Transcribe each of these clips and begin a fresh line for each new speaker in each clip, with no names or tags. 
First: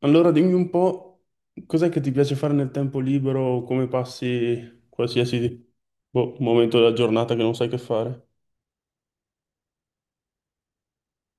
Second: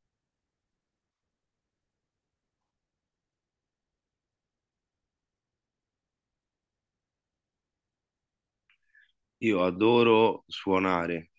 Allora dimmi un po' cos'è che ti piace fare nel tempo libero o come passi qualsiasi, boh, momento della giornata che non sai che fare.
Io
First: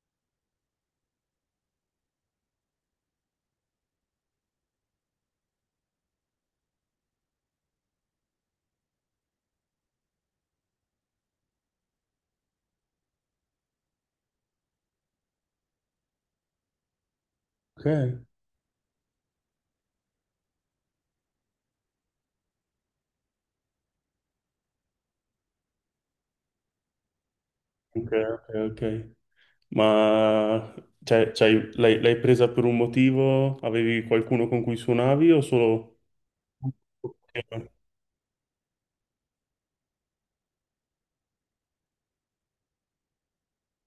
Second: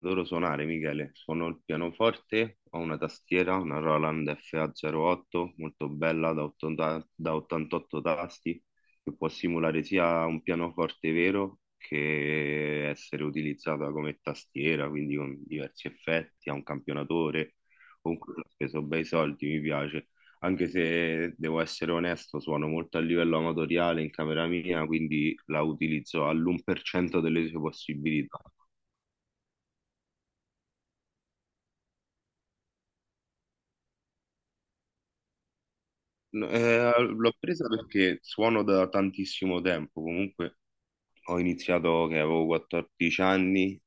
adoro suonare, Michele. Suono il pianoforte, ho una tastiera, una Roland FA08, molto bella da 88 tasti, che può simulare sia un pianoforte vero che essere utilizzata come tastiera, quindi con diversi effetti, ha un campionatore.
Ok,
Comunque ho speso bei soldi, mi piace, anche se devo essere onesto, suono molto a livello amatoriale in camera mia, quindi la utilizzo all'1% delle sue
ok,
possibilità.
ok. Ok. Ma cioè, l'hai presa per un motivo? Avevi qualcuno con cui suonavi o solo.
No, l'ho presa perché suono da tantissimo tempo. Comunque ho iniziato che avevo 14 anni,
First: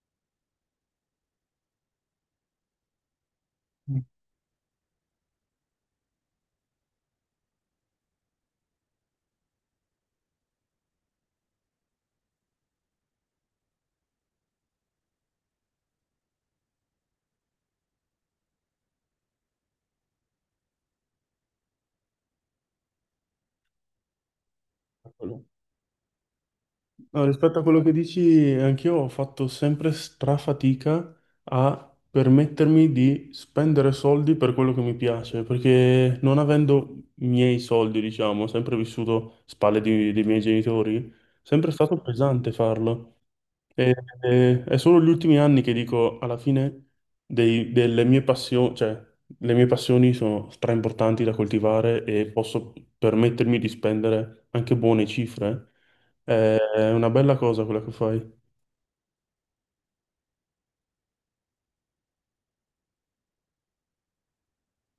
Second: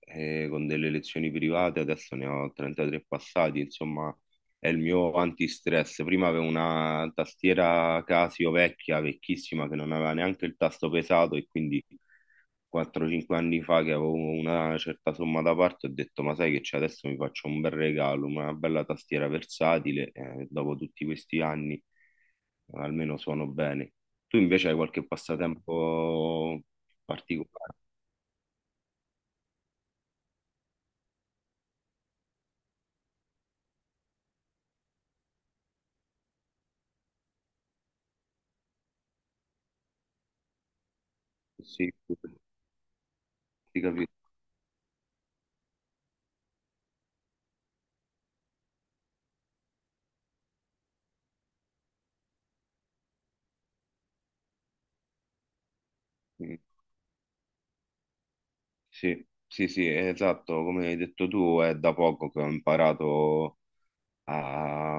con delle lezioni private, adesso ne ho 33 passati, insomma, è il mio antistress. Prima avevo una tastiera Casio vecchia, vecchissima, che non aveva neanche il tasto pesato, e quindi 4-5 anni fa, che avevo una certa somma da parte, ho detto: ma sai che c'è? Adesso mi faccio un bel regalo, una bella tastiera versatile, dopo tutti questi anni almeno suono bene. Tu invece hai qualche passatempo
No, rispetto a
particolare?
quello che dici, anch'io ho fatto sempre strafatica a permettermi di spendere soldi per quello che mi piace, perché non avendo i miei soldi, diciamo, ho sempre vissuto spalle dei miei genitori, sempre è
Sì,
stato pesante farlo.
ti
E-
capisco.
è solo gli ultimi anni che dico, alla fine, delle mie passioni, cioè, le mie passioni sono straimportanti da coltivare e posso permettermi di spendere anche buone cifre. È
Sì,
è una bella cosa quella che fai.
sì, sì, sì, esatto, come hai detto tu, è da poco che ho imparato a,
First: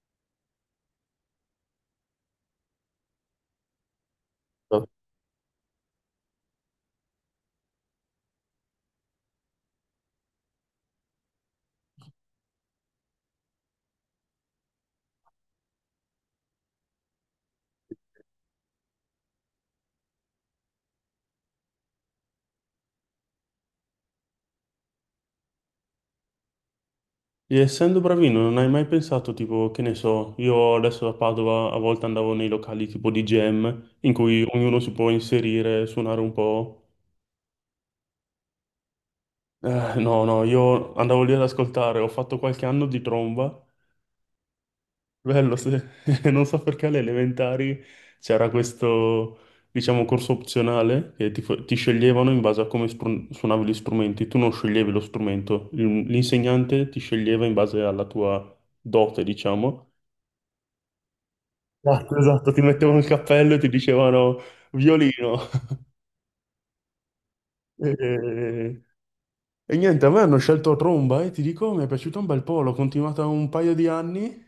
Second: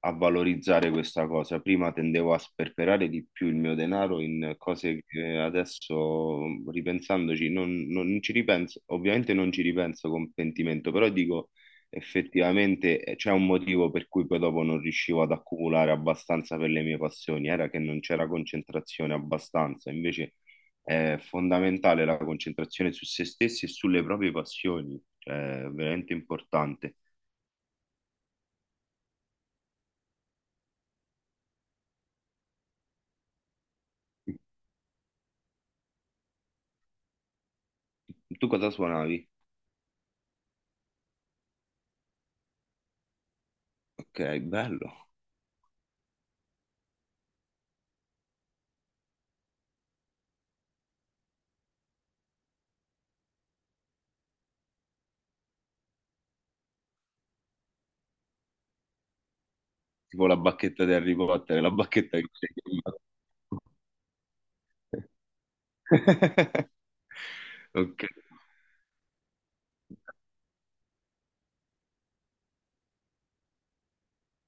a valorizzare questa cosa. Prima tendevo a sperperare di più il mio denaro in cose che adesso, ripensandoci, non ci ripenso, ovviamente non ci ripenso con pentimento, però dico effettivamente, c'è un motivo per cui poi dopo non riuscivo ad accumulare abbastanza per le mie passioni, era che non c'era concentrazione abbastanza, invece è fondamentale la concentrazione su se stessi e sulle proprie passioni, cioè è veramente importante.
E essendo bravino, non hai mai pensato, tipo, che ne so, io adesso a Padova a volte andavo nei locali tipo di jam, in cui ognuno si può inserire, suonare un po'.
Tu cosa suonavi?
No, no, io andavo lì ad ascoltare, ho fatto qualche anno di tromba.
Ok, bello.
Bello, sì. Non so perché alle elementari c'era questo, diciamo, corso opzionale che ti sceglievano in base a come suonavi gli strumenti. Tu non sceglievi lo strumento. L'insegnante ti sceglieva in base alla tua dote, diciamo.
Tipo la bacchetta di Harry Potter, la
Esatto,
bacchetta che c'è
esatto, ti
in
mettevano
mano.
il cappello e ti dicevano violino.
Ok.
E, e niente, a me hanno scelto tromba e ti dico, mi è piaciuta un bel po', l'ho continuata un paio di anni.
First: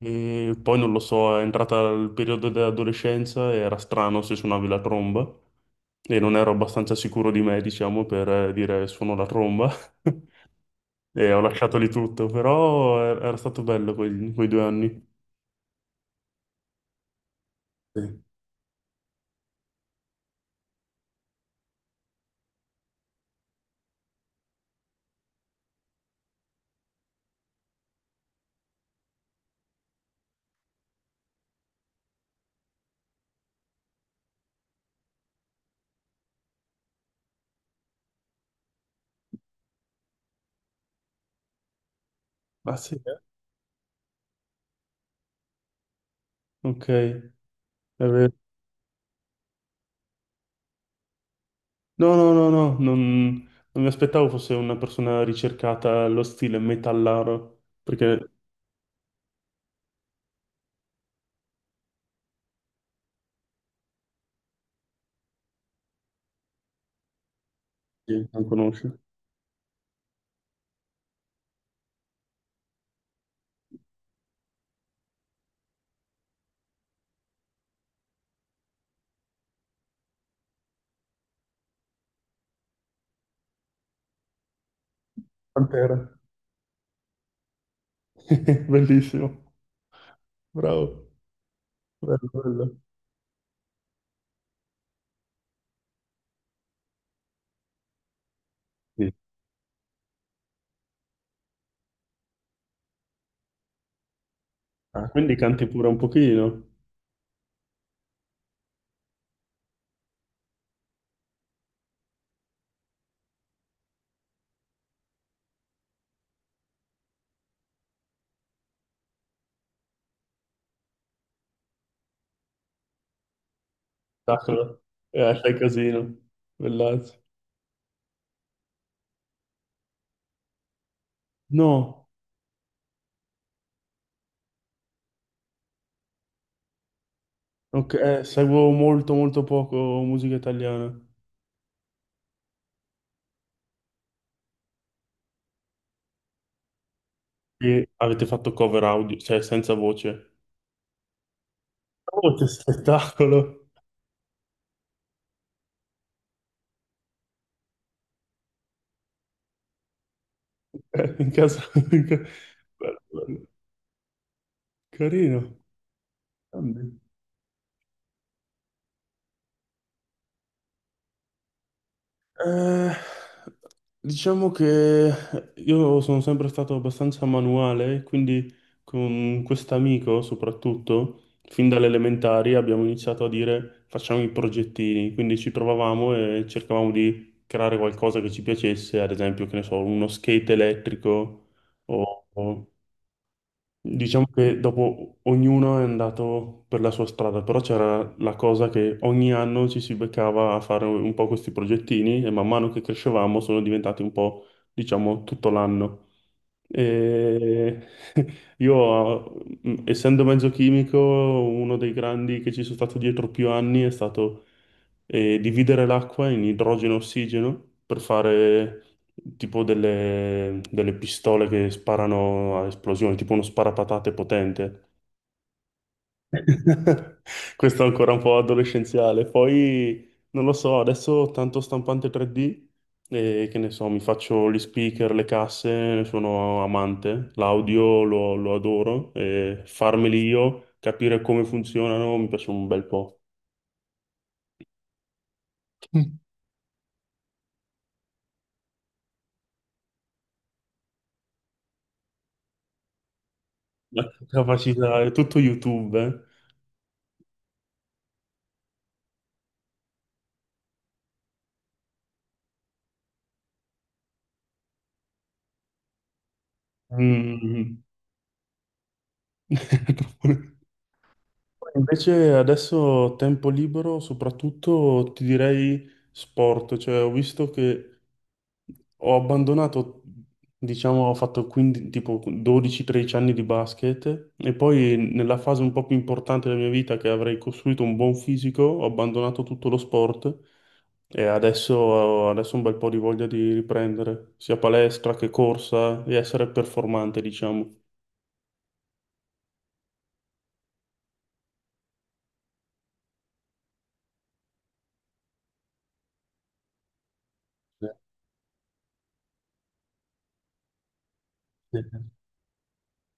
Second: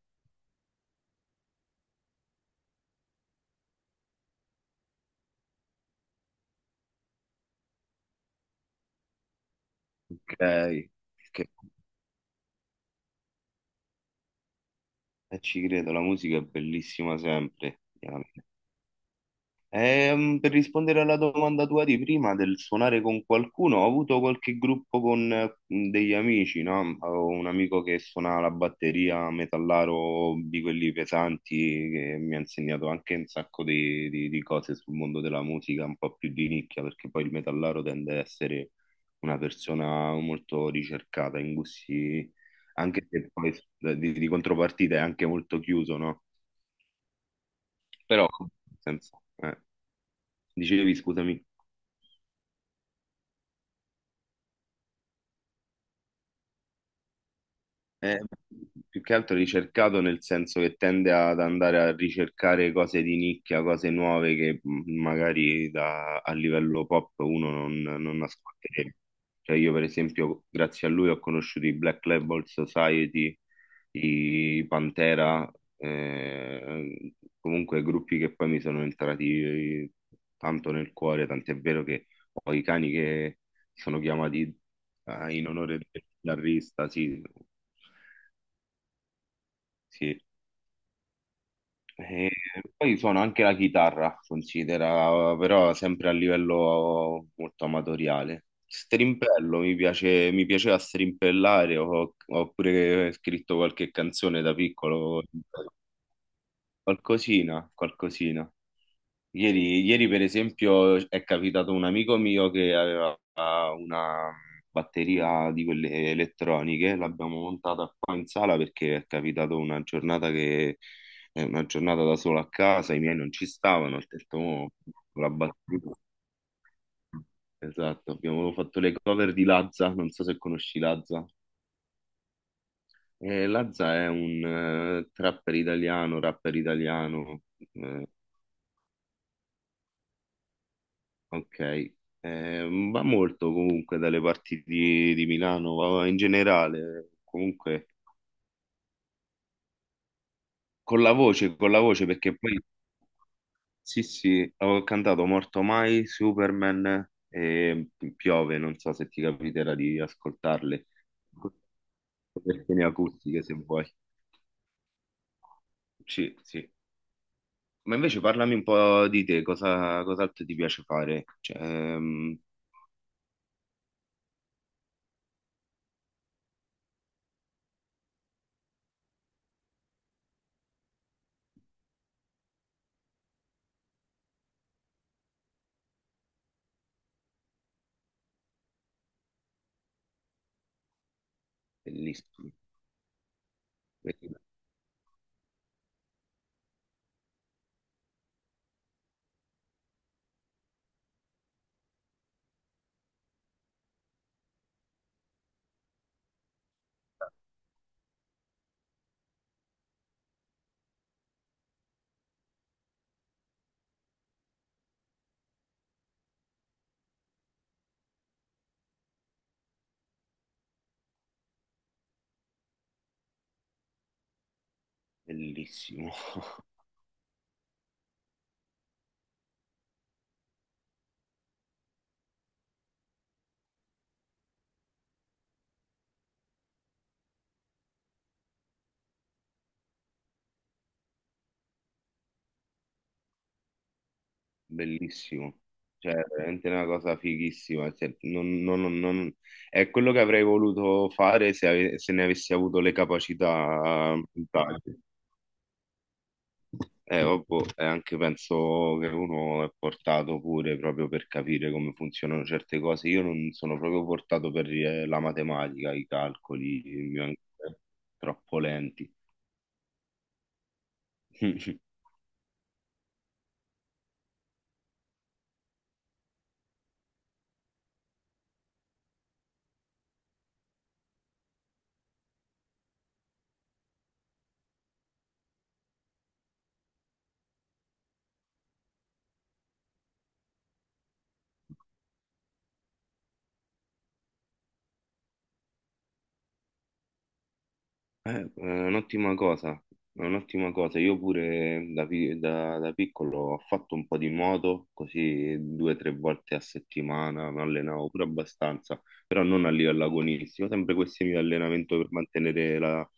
E poi non lo so, è entrata il periodo dell'adolescenza e era strano se suonavi la tromba e non ero abbastanza sicuro di me, diciamo, per dire suono la tromba.
Ok.
E ho
Che-
lasciato lì tutto, però era stato bello quei 2 anni.
ci credo, la musica è bellissima sempre.
Sì.
Per rispondere alla domanda tua di prima del suonare con qualcuno, ho avuto qualche gruppo con, degli amici, no? Avevo un amico che suonava la batteria, metallaro di quelli pesanti, che mi ha insegnato anche un sacco di cose sul mondo della musica, un po' più di nicchia, perché poi il metallaro tende ad essere una persona molto ricercata in gusti,
Ah sì,
anche
eh?
se poi, di contropartita è anche molto chiuso, no?
Ok, è
Però,
vero.
senza, dicevi, scusami.
No, no, no, no, non mi aspettavo fosse una persona ricercata allo stile metallaro,
Eh,
perché
più che altro ricercato nel senso che tende ad andare a ricercare cose di nicchia, cose nuove che, magari a livello pop uno non
sì, non conosci.
ascolterebbe. Cioè io per esempio grazie a lui ho conosciuto i Black Label Society, i Pantera, eh, comunque gruppi che poi mi sono entrati, tanto nel cuore, tant'è vero che ho i cani che sono chiamati, in onore
Pantera.
del chitarrista, sì.
Bellissimo,
Sì.
bravo, bello,
E
bello.
poi suono anche la chitarra, considera, però sempre a livello molto amatoriale.
Sì,
Strimpello, mi piace, mi piaceva strimpellare, ho pure scritto qualche canzone da
ah,
piccolo,
quindi canti pure un pochino.
qualcosina, qualcosina. Ieri, ieri, per esempio, è capitato un amico mio che aveva una batteria di quelle elettroniche, l'abbiamo montata qua in sala perché è capitato una giornata che è una giornata da solo a casa, i miei non ci stavano, ho detto: "Mo,
Sacro.
la
Fai
batteria".
casino. Bellazzo.
Esatto, abbiamo fatto le cover di Lazza, non so se conosci Lazza.
No,
Lazza è un, trapper italiano, rapper italiano.
ok,
eh,
seguo molto molto poco musica italiana.
Ok. Va molto comunque dalle parti di Milano, va in generale,
E
comunque.
avete fatto cover audio, cioè senza voce.
Con la voce, con la voce,
Oh,
perché
che
poi
spettacolo!
sì, sì, avevo cantato Morto Mai, Superman e Piove, non so se ti capiterà di ascoltarle,
In casa. in ca-
versioni
Bello,
acustiche
bello.
se vuoi.
Carino.
Sì, sì.
Grande.
Ma invece parlami un po' di te, cos'altro ti piace fare? Cioè,
Eh, diciamo che io sono sempre stato abbastanza manuale, quindi con quest'amico soprattutto, fin dalle elementari abbiamo iniziato a dire facciamo i progettini, quindi ci provavamo e cercavamo di creare qualcosa che ci piacesse, ad esempio, che ne so, uno skate elettrico
bellissimo,
o Diciamo che dopo ognuno è andato per la sua strada, però c'era la cosa che ogni anno ci si beccava a fare un po' questi progettini e man mano che crescevamo sono diventati un po', diciamo, tutto l'anno. E io, essendo mezzo chimico, uno dei grandi che ci sono stato dietro più anni è stato e dividere l'acqua in idrogeno e ossigeno per fare tipo delle pistole che sparano a esplosione, tipo uno sparapatate potente.
bellissimo.
Questo è ancora un po' adolescenziale. Poi non lo so, adesso tanto stampante 3D, e che ne so, mi faccio gli speaker, le casse, ne sono amante, l'audio lo adoro, e farmeli io, capire come funzionano, mi piace un bel po'.
Bellissimo, cioè è veramente una cosa fighissima, cioè, è quello che avrei voluto fare se ne avessi avuto le capacità,
La
in Italia.
capacità è tutto YouTube.
Ovvio, e anche penso che uno è portato pure proprio per capire come funzionano certe cose. Io non sono proprio portato per, la matematica, i calcoli,
Eh.
i miei-
Mm.
troppo lenti.
Poi invece adesso tempo libero, soprattutto ti direi sport, cioè ho visto che ho abbandonato, diciamo, ho fatto 15, tipo 12-13 anni di basket e poi nella fase un po' più importante della mia vita che avrei costruito un buon fisico, ho abbandonato tutto lo sport e adesso, adesso ho un bel po' di voglia di riprendere sia palestra che corsa e essere performante, diciamo.
È un'ottima cosa, è un'ottima cosa. Io pure da piccolo ho fatto un po' di nuoto, così due o tre volte a settimana, mi allenavo pure abbastanza, però non a livello agonistico, sempre questioni di
Sì.
allenamento per mantenere la,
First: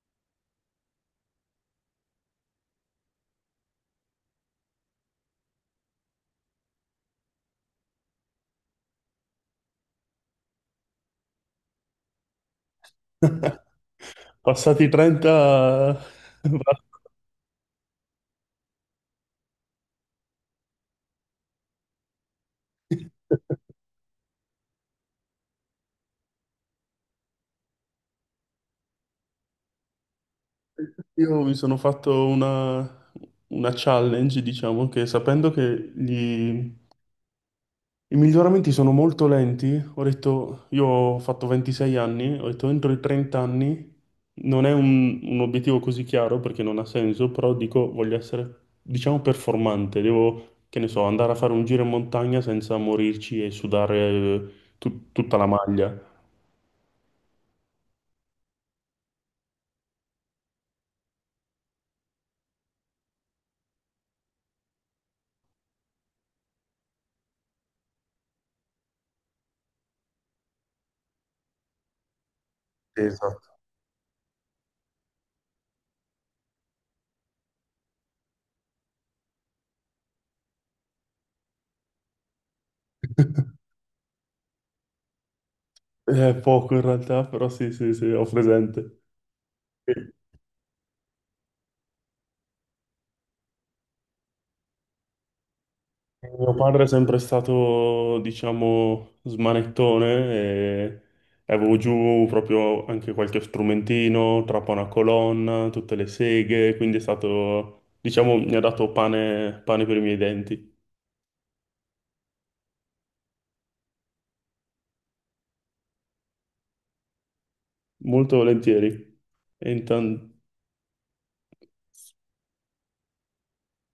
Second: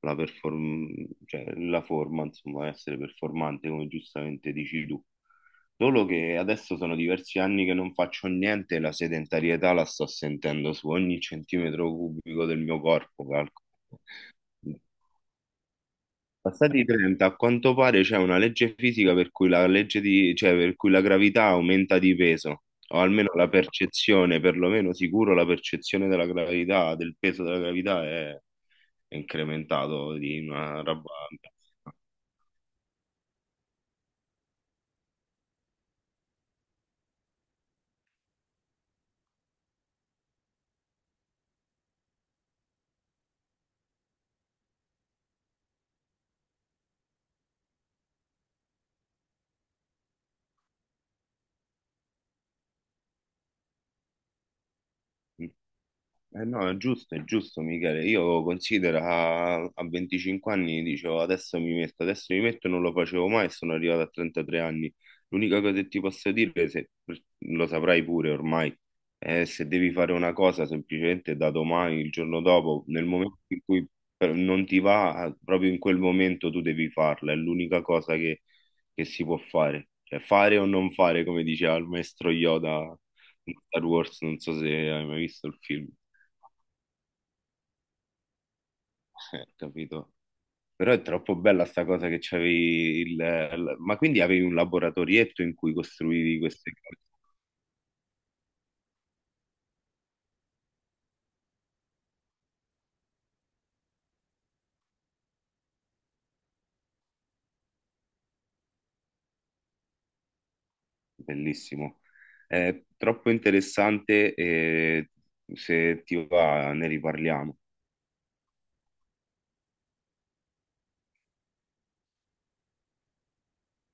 la perform- cioè, la forma, insomma, essere performante, come giustamente dici tu. Solo che adesso sono diversi anni che non faccio niente e la sedentarietà la sto sentendo su ogni centimetro cubico del mio corpo, calcolo.
Passati i 30,
Passati i 30, a quanto pare c'è una legge fisica per cui cioè per cui la gravità aumenta di peso, o almeno la percezione, perlomeno sicuro la percezione della gravità, del peso della gravità è incrementato di una roba.
io mi sono fatto una challenge, diciamo, che sapendo che gli i miglioramenti sono molto lenti. Ho detto, io ho fatto 26 anni, ho detto entro i 30 anni non è un obiettivo così chiaro perché non ha senso, però dico voglio essere, diciamo, performante. Devo, che ne so, andare a fare un giro in montagna senza morirci e sudare tutta la maglia.
Eh no, è giusto, Michele. Io considero a 25 anni dicevo adesso mi metto, non lo facevo mai e sono arrivato a 33 anni. L'unica cosa che ti posso dire, se lo saprai pure ormai, è se devi fare una cosa semplicemente da domani, il giorno dopo, nel momento
Esatto.
in cui non ti va, proprio in quel momento tu devi farla, è l'unica cosa che si può fare. Cioè fare o non fare, come diceva il maestro Yoda in Star Wars, non so se hai mai visto il film.
È poco in realtà, però sì, sì, sì, ho presente.
Capito. Però è troppo bella sta cosa che c'avevi il. Ma quindi avevi un laboratorietto in cui costruivi
Mio
queste
padre è
cose?
sempre stato, diciamo, smanettone e avevo giù proprio anche qualche strumentino, trapana colonna, tutte le seghe, quindi è stato, diciamo, mi ha dato pane, pane per i miei denti,
Bellissimo. È troppo interessante, e se ti va ne riparliamo.
molto volentieri. E intan-